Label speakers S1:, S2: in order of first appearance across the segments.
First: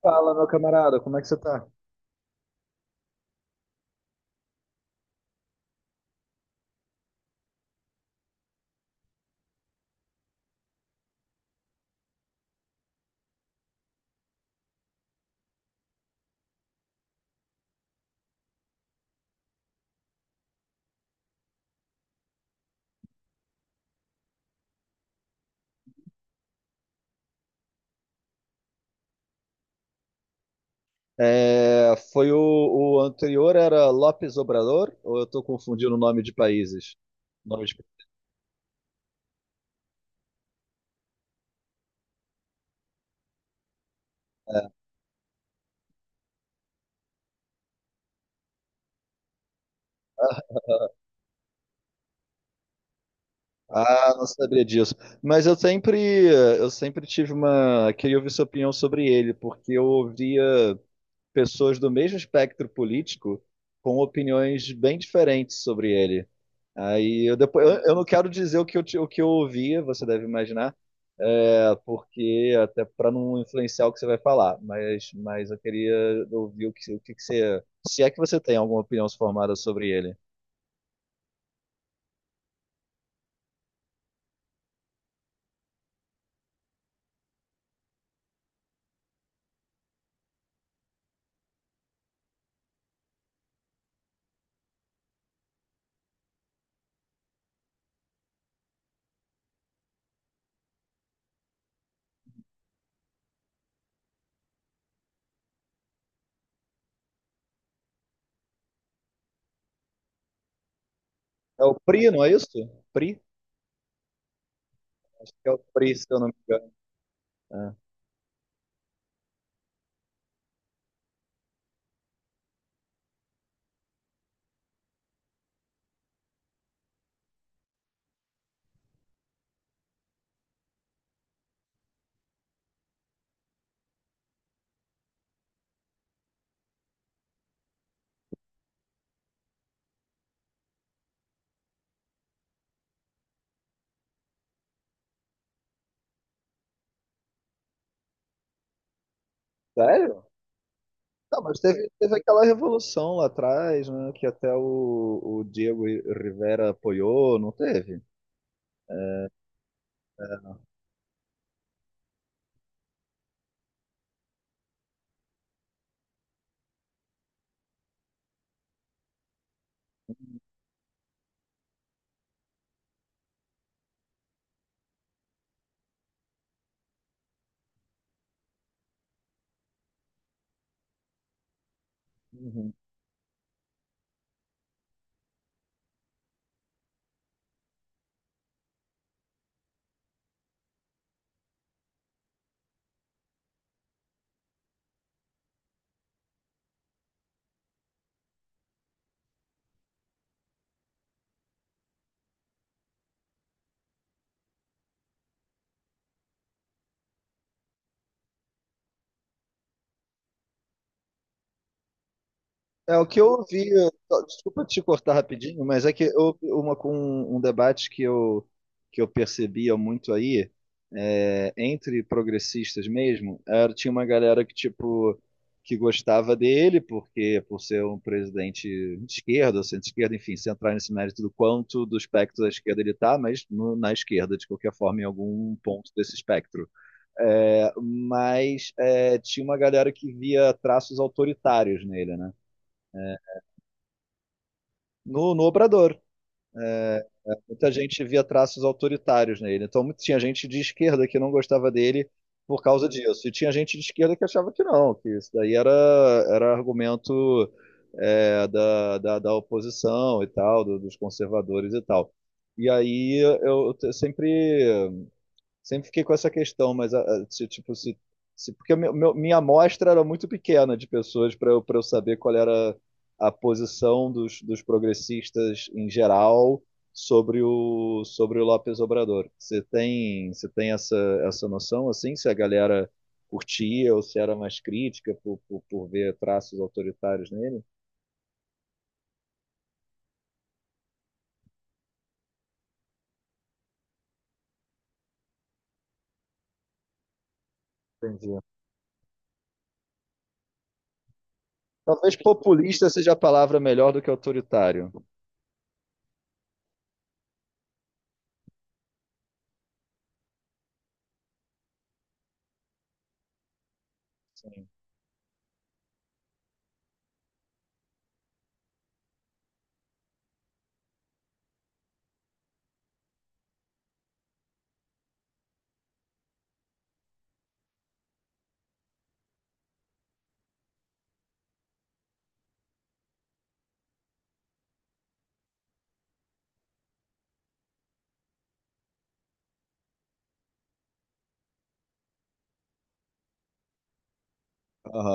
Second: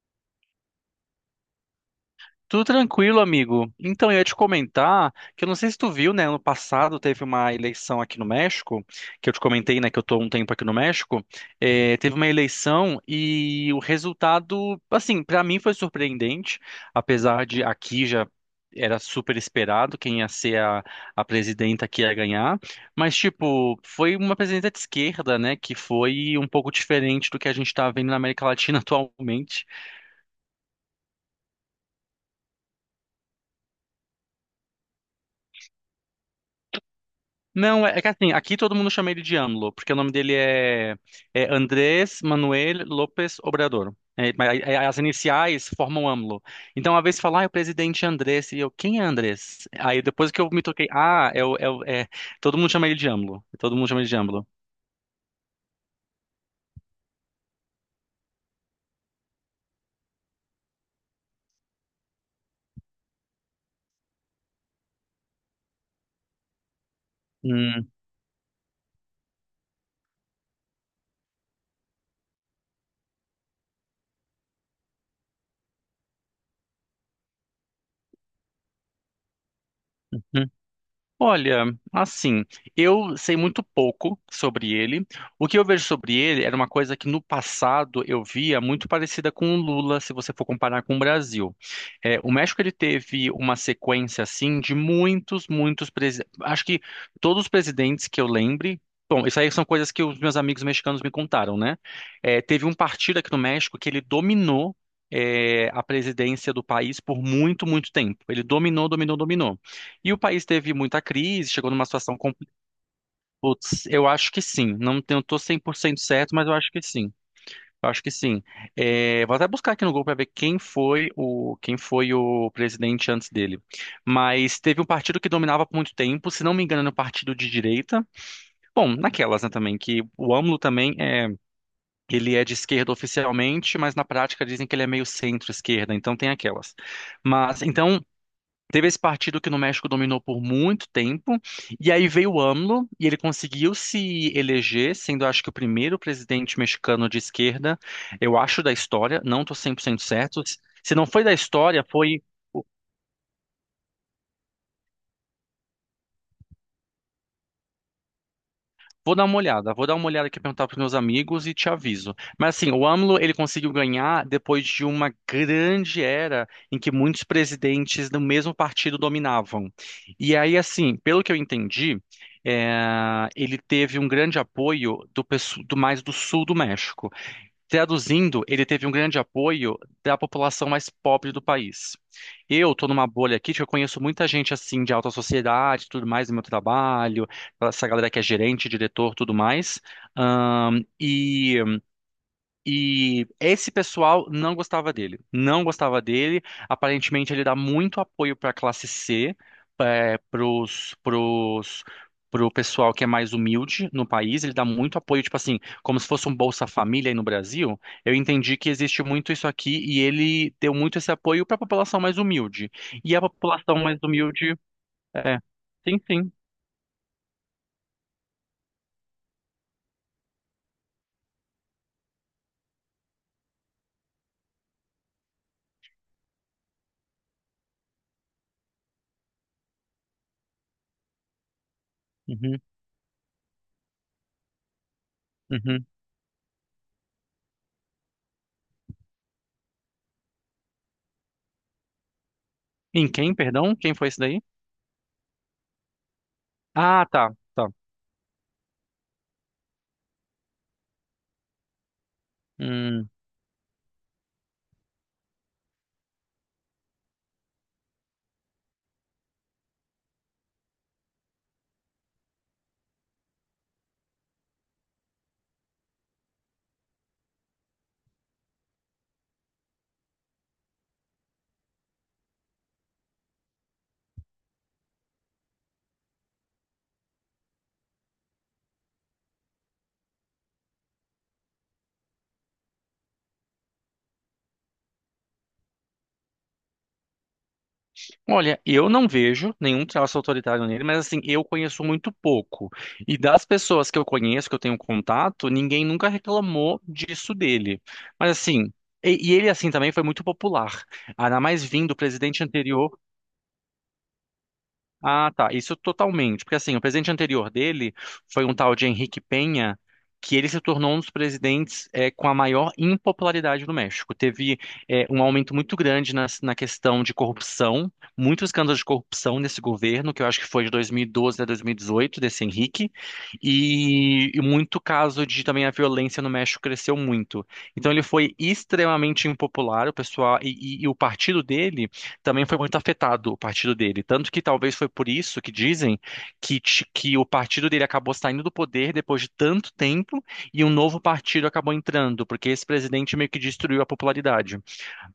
S1: Fala, meu camarada, como é que você tá?
S2: Tudo tranquilo, amigo. Então, eu ia te comentar que eu não sei se tu viu, né? Ano passado teve uma eleição aqui no México, que eu te comentei, né? Que eu tô há um tempo aqui no México. É, teve uma eleição e o resultado, assim, pra mim foi surpreendente, apesar de aqui já era super esperado quem ia ser a presidenta que ia ganhar. Mas, tipo, foi uma presidenta de esquerda, né? Que foi um pouco diferente do que a gente tá vendo na América Latina atualmente.
S1: É, foi o anterior era Lopes Obrador, ou eu tô confundindo o nome de países? Nome de...
S2: Não, é que assim, aqui todo mundo chama ele de AMLO, porque o nome dele é Andrés Manuel López Obrador. É, mas aí as iniciais formam AMLO. Então, uma vez fala, ah, é o presidente Andrés, e eu, quem é Andrés? Aí depois que eu me toquei, todo mundo chama ele de AMLO. Todo mundo chama ele
S1: Ah,
S2: de
S1: não
S2: AMLO.
S1: sabia disso. Mas eu sempre tive uma, queria ouvir sua opinião sobre ele, porque eu ouvia pessoas do mesmo espectro político com opiniões bem diferentes sobre ele. Aí eu depois eu,
S2: Hum.
S1: eu não quero dizer o que eu ouvia, você deve imaginar, porque até para não influenciar o que você vai falar, mas eu queria ouvir o que que você, se é que você tem alguma opinião formada sobre ele.
S2: Olha, assim, eu sei muito pouco sobre ele. O que eu vejo sobre ele era uma coisa que no passado eu via muito parecida com o Lula, se você for comparar com o Brasil. É, o México ele teve uma sequência assim de muitos, muitos presidentes. Acho que todos os presidentes que eu lembre. Bom, isso aí são coisas que os meus amigos mexicanos me contaram, né? É, teve um partido aqui no México que ele dominou é, a presidência do país por muito, muito tempo. Ele dominou, dominou, dominou. E o país teve muita crise,
S1: É
S2: chegou
S1: o
S2: numa
S1: Pri,
S2: situação
S1: não é
S2: complicada.
S1: isso? Pri?
S2: Putz, eu acho que sim. Não tenho,
S1: Acho
S2: tô
S1: que é o Pri,
S2: 100%
S1: se eu não
S2: certo,
S1: me
S2: mas eu acho
S1: engano.
S2: que sim.
S1: É.
S2: Eu acho que sim. É, vou até buscar aqui no Google para ver quem foi o presidente antes dele. Mas teve um partido que dominava por muito tempo, se não me engano, era um partido de direita. Bom, naquelas, né, também, que o AMLO também é, ele é de esquerda oficialmente, mas na prática dizem que ele é meio centro-esquerda, então tem aquelas. Mas então teve esse partido que no México dominou por muito tempo, e aí veio o AMLO, e ele conseguiu se eleger, sendo acho que o primeiro presidente mexicano de esquerda, eu acho, da história, não estou 100%
S1: Sério?
S2: certo. Se não foi da
S1: Não, mas
S2: história,
S1: teve
S2: foi.
S1: aquela revolução lá atrás, né, que até o Diego Rivera apoiou, não teve?
S2: Vou dar uma olhada, perguntar para meus amigos e te aviso. Mas assim, o AMLO ele conseguiu ganhar depois de uma grande era em que muitos presidentes do mesmo partido dominavam. E aí, assim, pelo que eu entendi, ele teve um grande apoio do, do mais do sul do México. Traduzindo, ele teve um grande apoio da população mais pobre do país.
S1: Uhum.
S2: Eu tô numa bolha aqui que eu conheço muita gente assim de alta sociedade, e tudo mais no meu trabalho, essa galera que é gerente, diretor, tudo mais. E esse pessoal não gostava dele. Não gostava dele. Aparentemente, ele dá muito apoio para a classe C, é, pro pessoal que é mais humilde no país. Ele dá muito apoio, tipo assim, como se fosse um Bolsa Família aí no Brasil. Eu entendi que existe muito isso aqui e ele deu muito esse apoio para a população mais humilde.
S1: É o
S2: E
S1: que
S2: a
S1: eu ouvi,
S2: população mais humilde
S1: desculpa te cortar
S2: é.
S1: rapidinho, mas é
S2: Sim,
S1: que
S2: sim.
S1: eu, uma com um debate que eu percebia muito aí, entre progressistas mesmo, tinha uma galera que, tipo, que gostava dele, porque por ser um presidente de esquerda, ou centro-esquerda, enfim, sem entrar nesse mérito do quanto do espectro da
S2: Uhum,
S1: esquerda ele está, mas no, na esquerda, de qualquer forma, em algum
S2: uhum.
S1: ponto desse espectro. É, mas tinha uma galera que via traços autoritários nele, né?
S2: Em quem, perdão? Quem foi esse daí?
S1: No Obrador.
S2: Ah, tá. Tá.
S1: Muita gente via traços autoritários nele. Então, tinha gente de esquerda que não gostava dele por causa
S2: Hum.
S1: disso. E tinha gente de esquerda que achava que não, que isso daí era argumento da oposição e tal, dos conservadores e tal. E aí eu sempre fiquei com essa questão, mas se, tipo, se, porque minha amostra era muito pequena de pessoas para eu saber qual era a posição dos progressistas em geral sobre o Lopes Obrador. Você tem essa noção, assim, se a galera curtia ou se era mais crítica por ver traços autoritários nele?
S2: Olha, eu não vejo nenhum traço autoritário nele, mas assim, eu conheço muito pouco. E das pessoas que eu conheço, que eu tenho contato, ninguém nunca reclamou disso dele. Mas
S1: Entendi.
S2: assim, ele assim também foi muito popular. Ainda mais vindo do
S1: Talvez
S2: presidente
S1: populista
S2: anterior.
S1: seja a palavra melhor do que autoritário.
S2: Ah, tá. Isso totalmente. Porque assim, o presidente anterior dele foi um tal de Henrique Penha, que ele se tornou um dos presidentes com a maior impopularidade no México. Teve
S1: Sim.
S2: um aumento muito grande questão de corrupção, muitos escândalos de corrupção nesse governo, que eu acho que foi de 2012 a 2018, desse Henrique, e muito caso de também a violência no México cresceu muito. Então ele foi extremamente impopular, o pessoal, e o partido dele também foi muito afetado o partido dele. Tanto que talvez foi por isso que dizem que, que o partido dele acabou saindo do poder depois de tanto tempo e um novo partido acabou entrando, porque esse presidente meio que destruiu a popularidade.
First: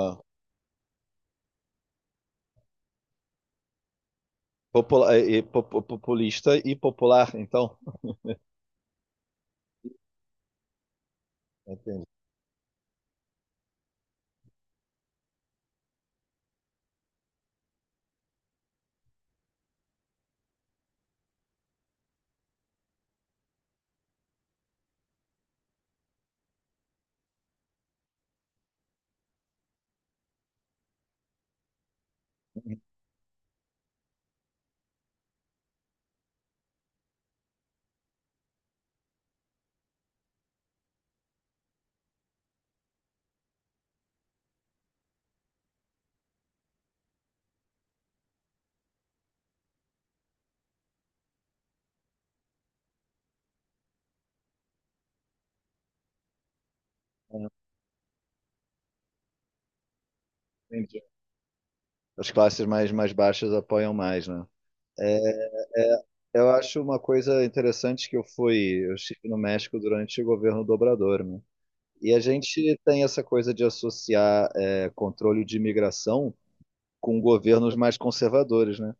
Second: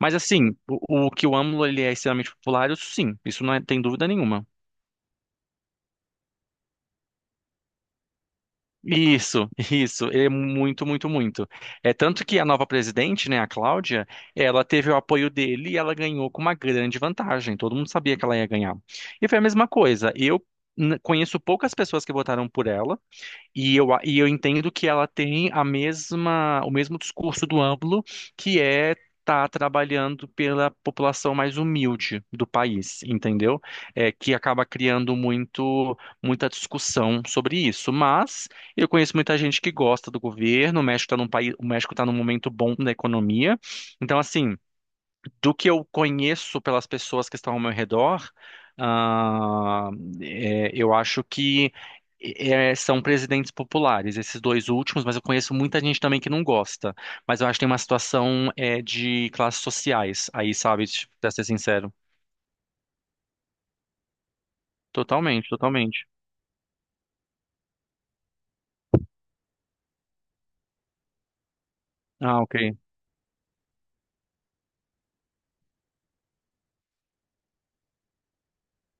S2: Mas assim, o que o AMLO ele é extremamente popular, isso sim, isso não é- tem dúvida nenhuma.
S1: Populista e popular, então.
S2: Isso, é muito, muito, muito. É
S1: Entendi.
S2: tanto que a nova presidente, né, a Cláudia, ela teve o apoio dele e ela ganhou com uma grande vantagem. Todo mundo sabia que ela ia ganhar. E foi a mesma coisa. Conheço poucas pessoas que votaram por ela, e eu entendo que ela tem a mesma, o mesmo discurso do AMLO, que é tá trabalhando pela população mais humilde do país, entendeu? É, que acaba criando muito, muita discussão sobre isso. Mas eu conheço muita gente que gosta do governo, o México está num momento bom da economia. Então, assim do que eu conheço pelas pessoas que estão ao meu redor, ah, é, eu acho que é, são presidentes populares, esses dois últimos, mas eu conheço muita gente também que não gosta. Mas eu acho que tem uma situação é, de classes sociais aí, sabe?
S1: Entendi.
S2: Tipo, pra ser sincero.
S1: As classes mais baixas apoiam mais, né?
S2: Totalmente, totalmente.
S1: É, eu acho uma coisa interessante que eu estive no México durante o governo do Obrador, né? E a
S2: Ah, ok.
S1: gente tem essa coisa de associar controle de imigração com governos mais conservadores, né?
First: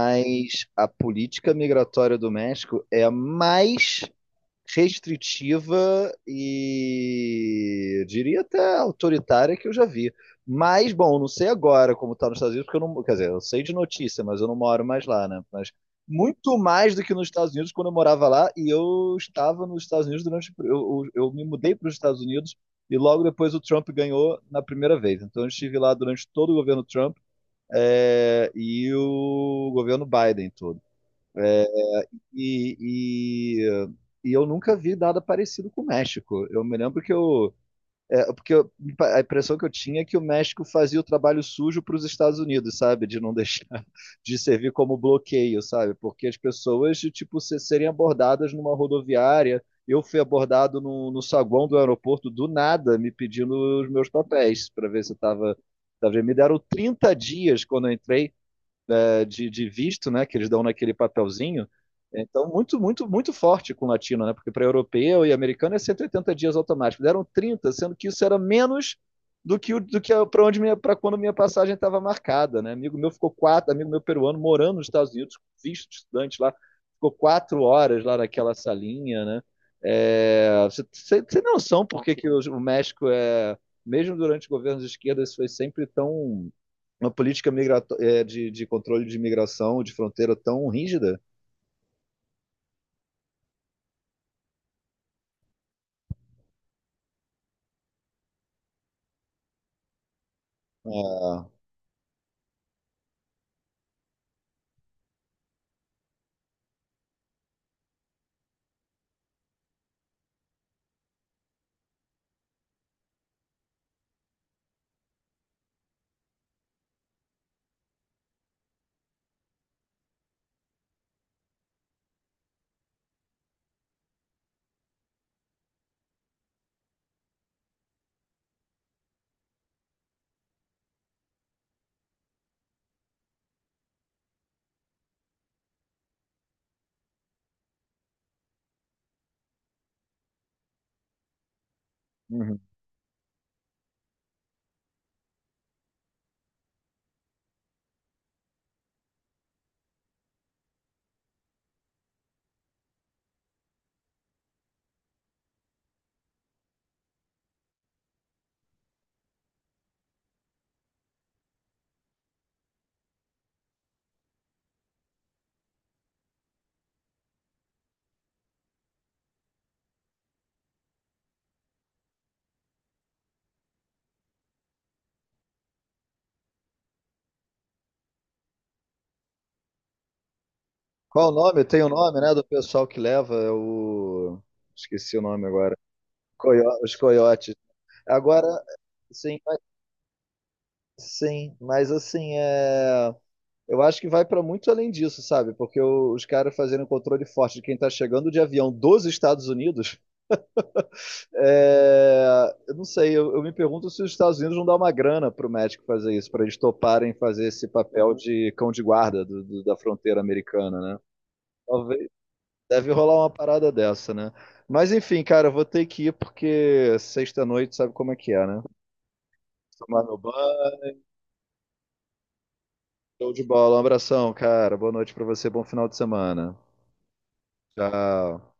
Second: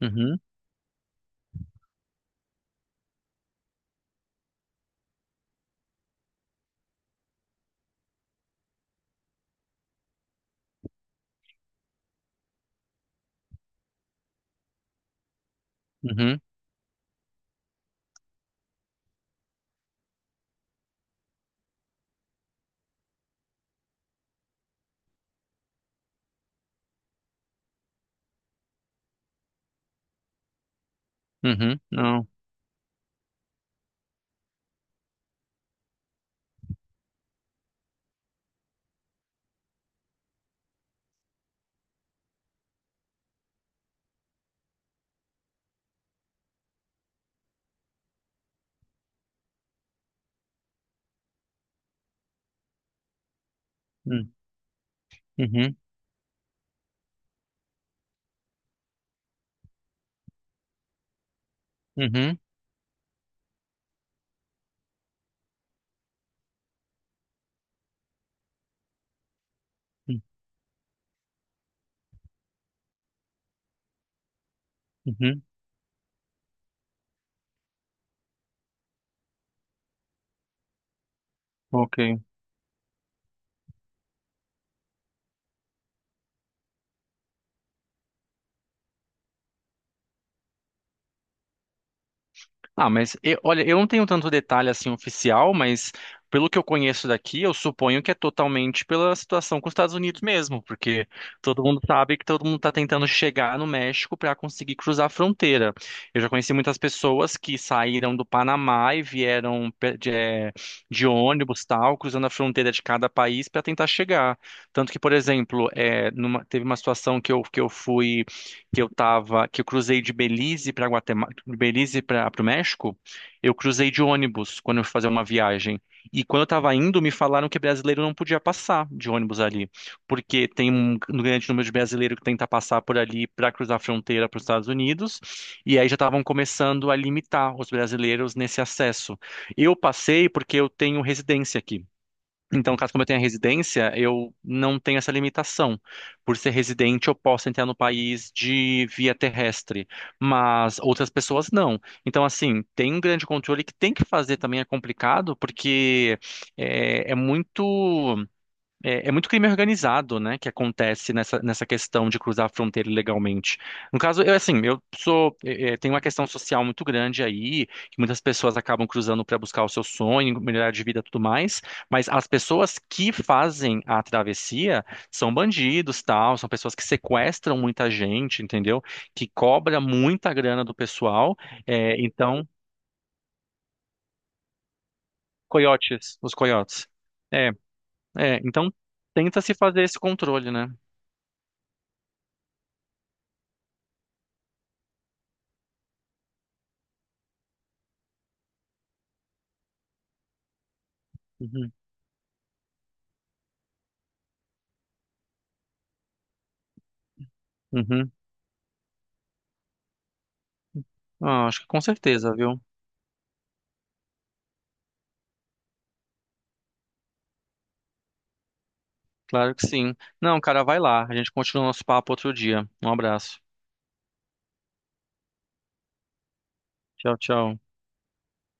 S2: Uhum,
S1: a política migratória do México é a mais restritiva e eu diria até autoritária que eu já vi. Mas, bom, não sei agora como está nos Estados Unidos, porque eu não, quer dizer, eu sei de notícia, mas eu não moro mais lá, né? Mas
S2: uhum,
S1: muito mais do que nos Estados Unidos quando eu morava lá e eu estava nos Estados Unidos. Eu me mudei para os Estados Unidos e logo depois o Trump ganhou na primeira vez. Então eu estive lá durante todo o governo Trump e o governo Biden todo.
S2: uhum, não.
S1: E, e, e eu nunca vi nada parecido com o México. Eu me lembro que eu. É, porque eu- a impressão que eu tinha é que o México fazia o trabalho sujo para os Estados Unidos, sabe? De não deixar, de servir como bloqueio, sabe? Porque as pessoas, tipo, serem abordadas numa rodoviária. Eu fui abordado no saguão do aeroporto do nada, me pedindo os meus
S2: Hum.
S1: papéis para ver se eu estava.
S2: Uhum,
S1: Me deram 30 dias quando eu entrei, de visto, né, que eles dão naquele papelzinho.
S2: uhum,
S1: Então, muito, muito, muito forte com o latino, né? Porque para europeu e americano é 180 dias automático. Deram 30, sendo que isso era menos do que, do que
S2: uhum,
S1: para quando minha passagem estava marcada, né? Amigo meu ficou 4, amigo meu peruano morando nos Estados Unidos,
S2: uhum,
S1: visto de estudante lá, ficou 4 horas lá naquela salinha, né? Você tem noção por que
S2: ok.
S1: que o México é, mesmo durante governos de esquerda, isso foi sempre tão uma política de controle de imigração de fronteira tão rígida?
S2: Ah, mas olha, eu não tenho tanto detalhe assim oficial, mas pelo que eu conheço daqui, eu suponho que é totalmente pela situação com os Estados Unidos mesmo, porque
S1: É,
S2: todo mundo sabe que todo mundo está tentando chegar no México para conseguir cruzar a fronteira. Eu já conheci muitas pessoas que saíram do Panamá e vieram de, de ônibus, tal, cruzando a fronteira de cada país para tentar chegar. Tanto que, por exemplo, teve uma situação que eu fui que eu cruzei de Belize para Guatemala, de Belize para o México, eu cruzei de ônibus quando eu fui fazer uma viagem. E quando eu estava indo, me falaram que brasileiro não podia passar de ônibus ali, porque tem um grande número de brasileiro que tenta passar por ali para cruzar a fronteira para os Estados Unidos, e aí já estavam começando a limitar os brasileiros nesse acesso. Eu passei porque eu tenho residência aqui.
S1: uhum.
S2: Então, caso como eu tenha residência, eu não tenho essa limitação. Por ser residente, eu posso entrar no país de via terrestre, mas outras pessoas não. Então, assim, tem um grande controle que tem que fazer também é complicado, porque é, é muito. É, é muito crime organizado, né, que acontece nessa questão de cruzar a fronteira ilegalmente. No caso, eu assim, eu sou, é, é, tem uma questão social muito grande aí, que muitas pessoas acabam cruzando para buscar o seu sonho, melhorar de vida, e tudo mais. Mas as pessoas que fazem a travessia são bandidos, tal, são pessoas que sequestram muita gente, entendeu? Que cobra muita grana do
S1: Qual o
S2: pessoal.
S1: nome? Tem o
S2: É,
S1: nome, né, do
S2: então,
S1: pessoal que leva é o... Esqueci o nome agora.
S2: coiotes, os
S1: Coio-
S2: coiotes.
S1: os
S2: É,
S1: coiotes.
S2: é,
S1: Agora,
S2: então
S1: sim,
S2: tenta se fazer esse controle, né?
S1: mas assim, eu acho que vai para muito além disso, sabe? Porque os caras fazendo controle forte de quem está chegando de avião dos Estados Unidos.
S2: Uhum.
S1: É, eu não sei, eu me pergunto se os Estados Unidos não dá uma grana para o México fazer isso, para eles toparem fazer esse
S2: Uhum.
S1: papel de cão de guarda da fronteira americana, né?
S2: Ah, acho que com
S1: Talvez,
S2: certeza, viu?
S1: deve rolar uma parada dessa, né? Mas enfim, cara, eu vou ter que ir porque sexta-noite sabe como é que é, né?
S2: Claro que sim.
S1: Tomar meu
S2: Não, cara, vai
S1: banho,
S2: lá. A gente continua o nosso papo outro dia. Um
S1: show
S2: abraço.
S1: de bola. Um abração, cara. Boa noite para você, bom final de semana.
S2: Tchau, tchau.
S1: Tchau.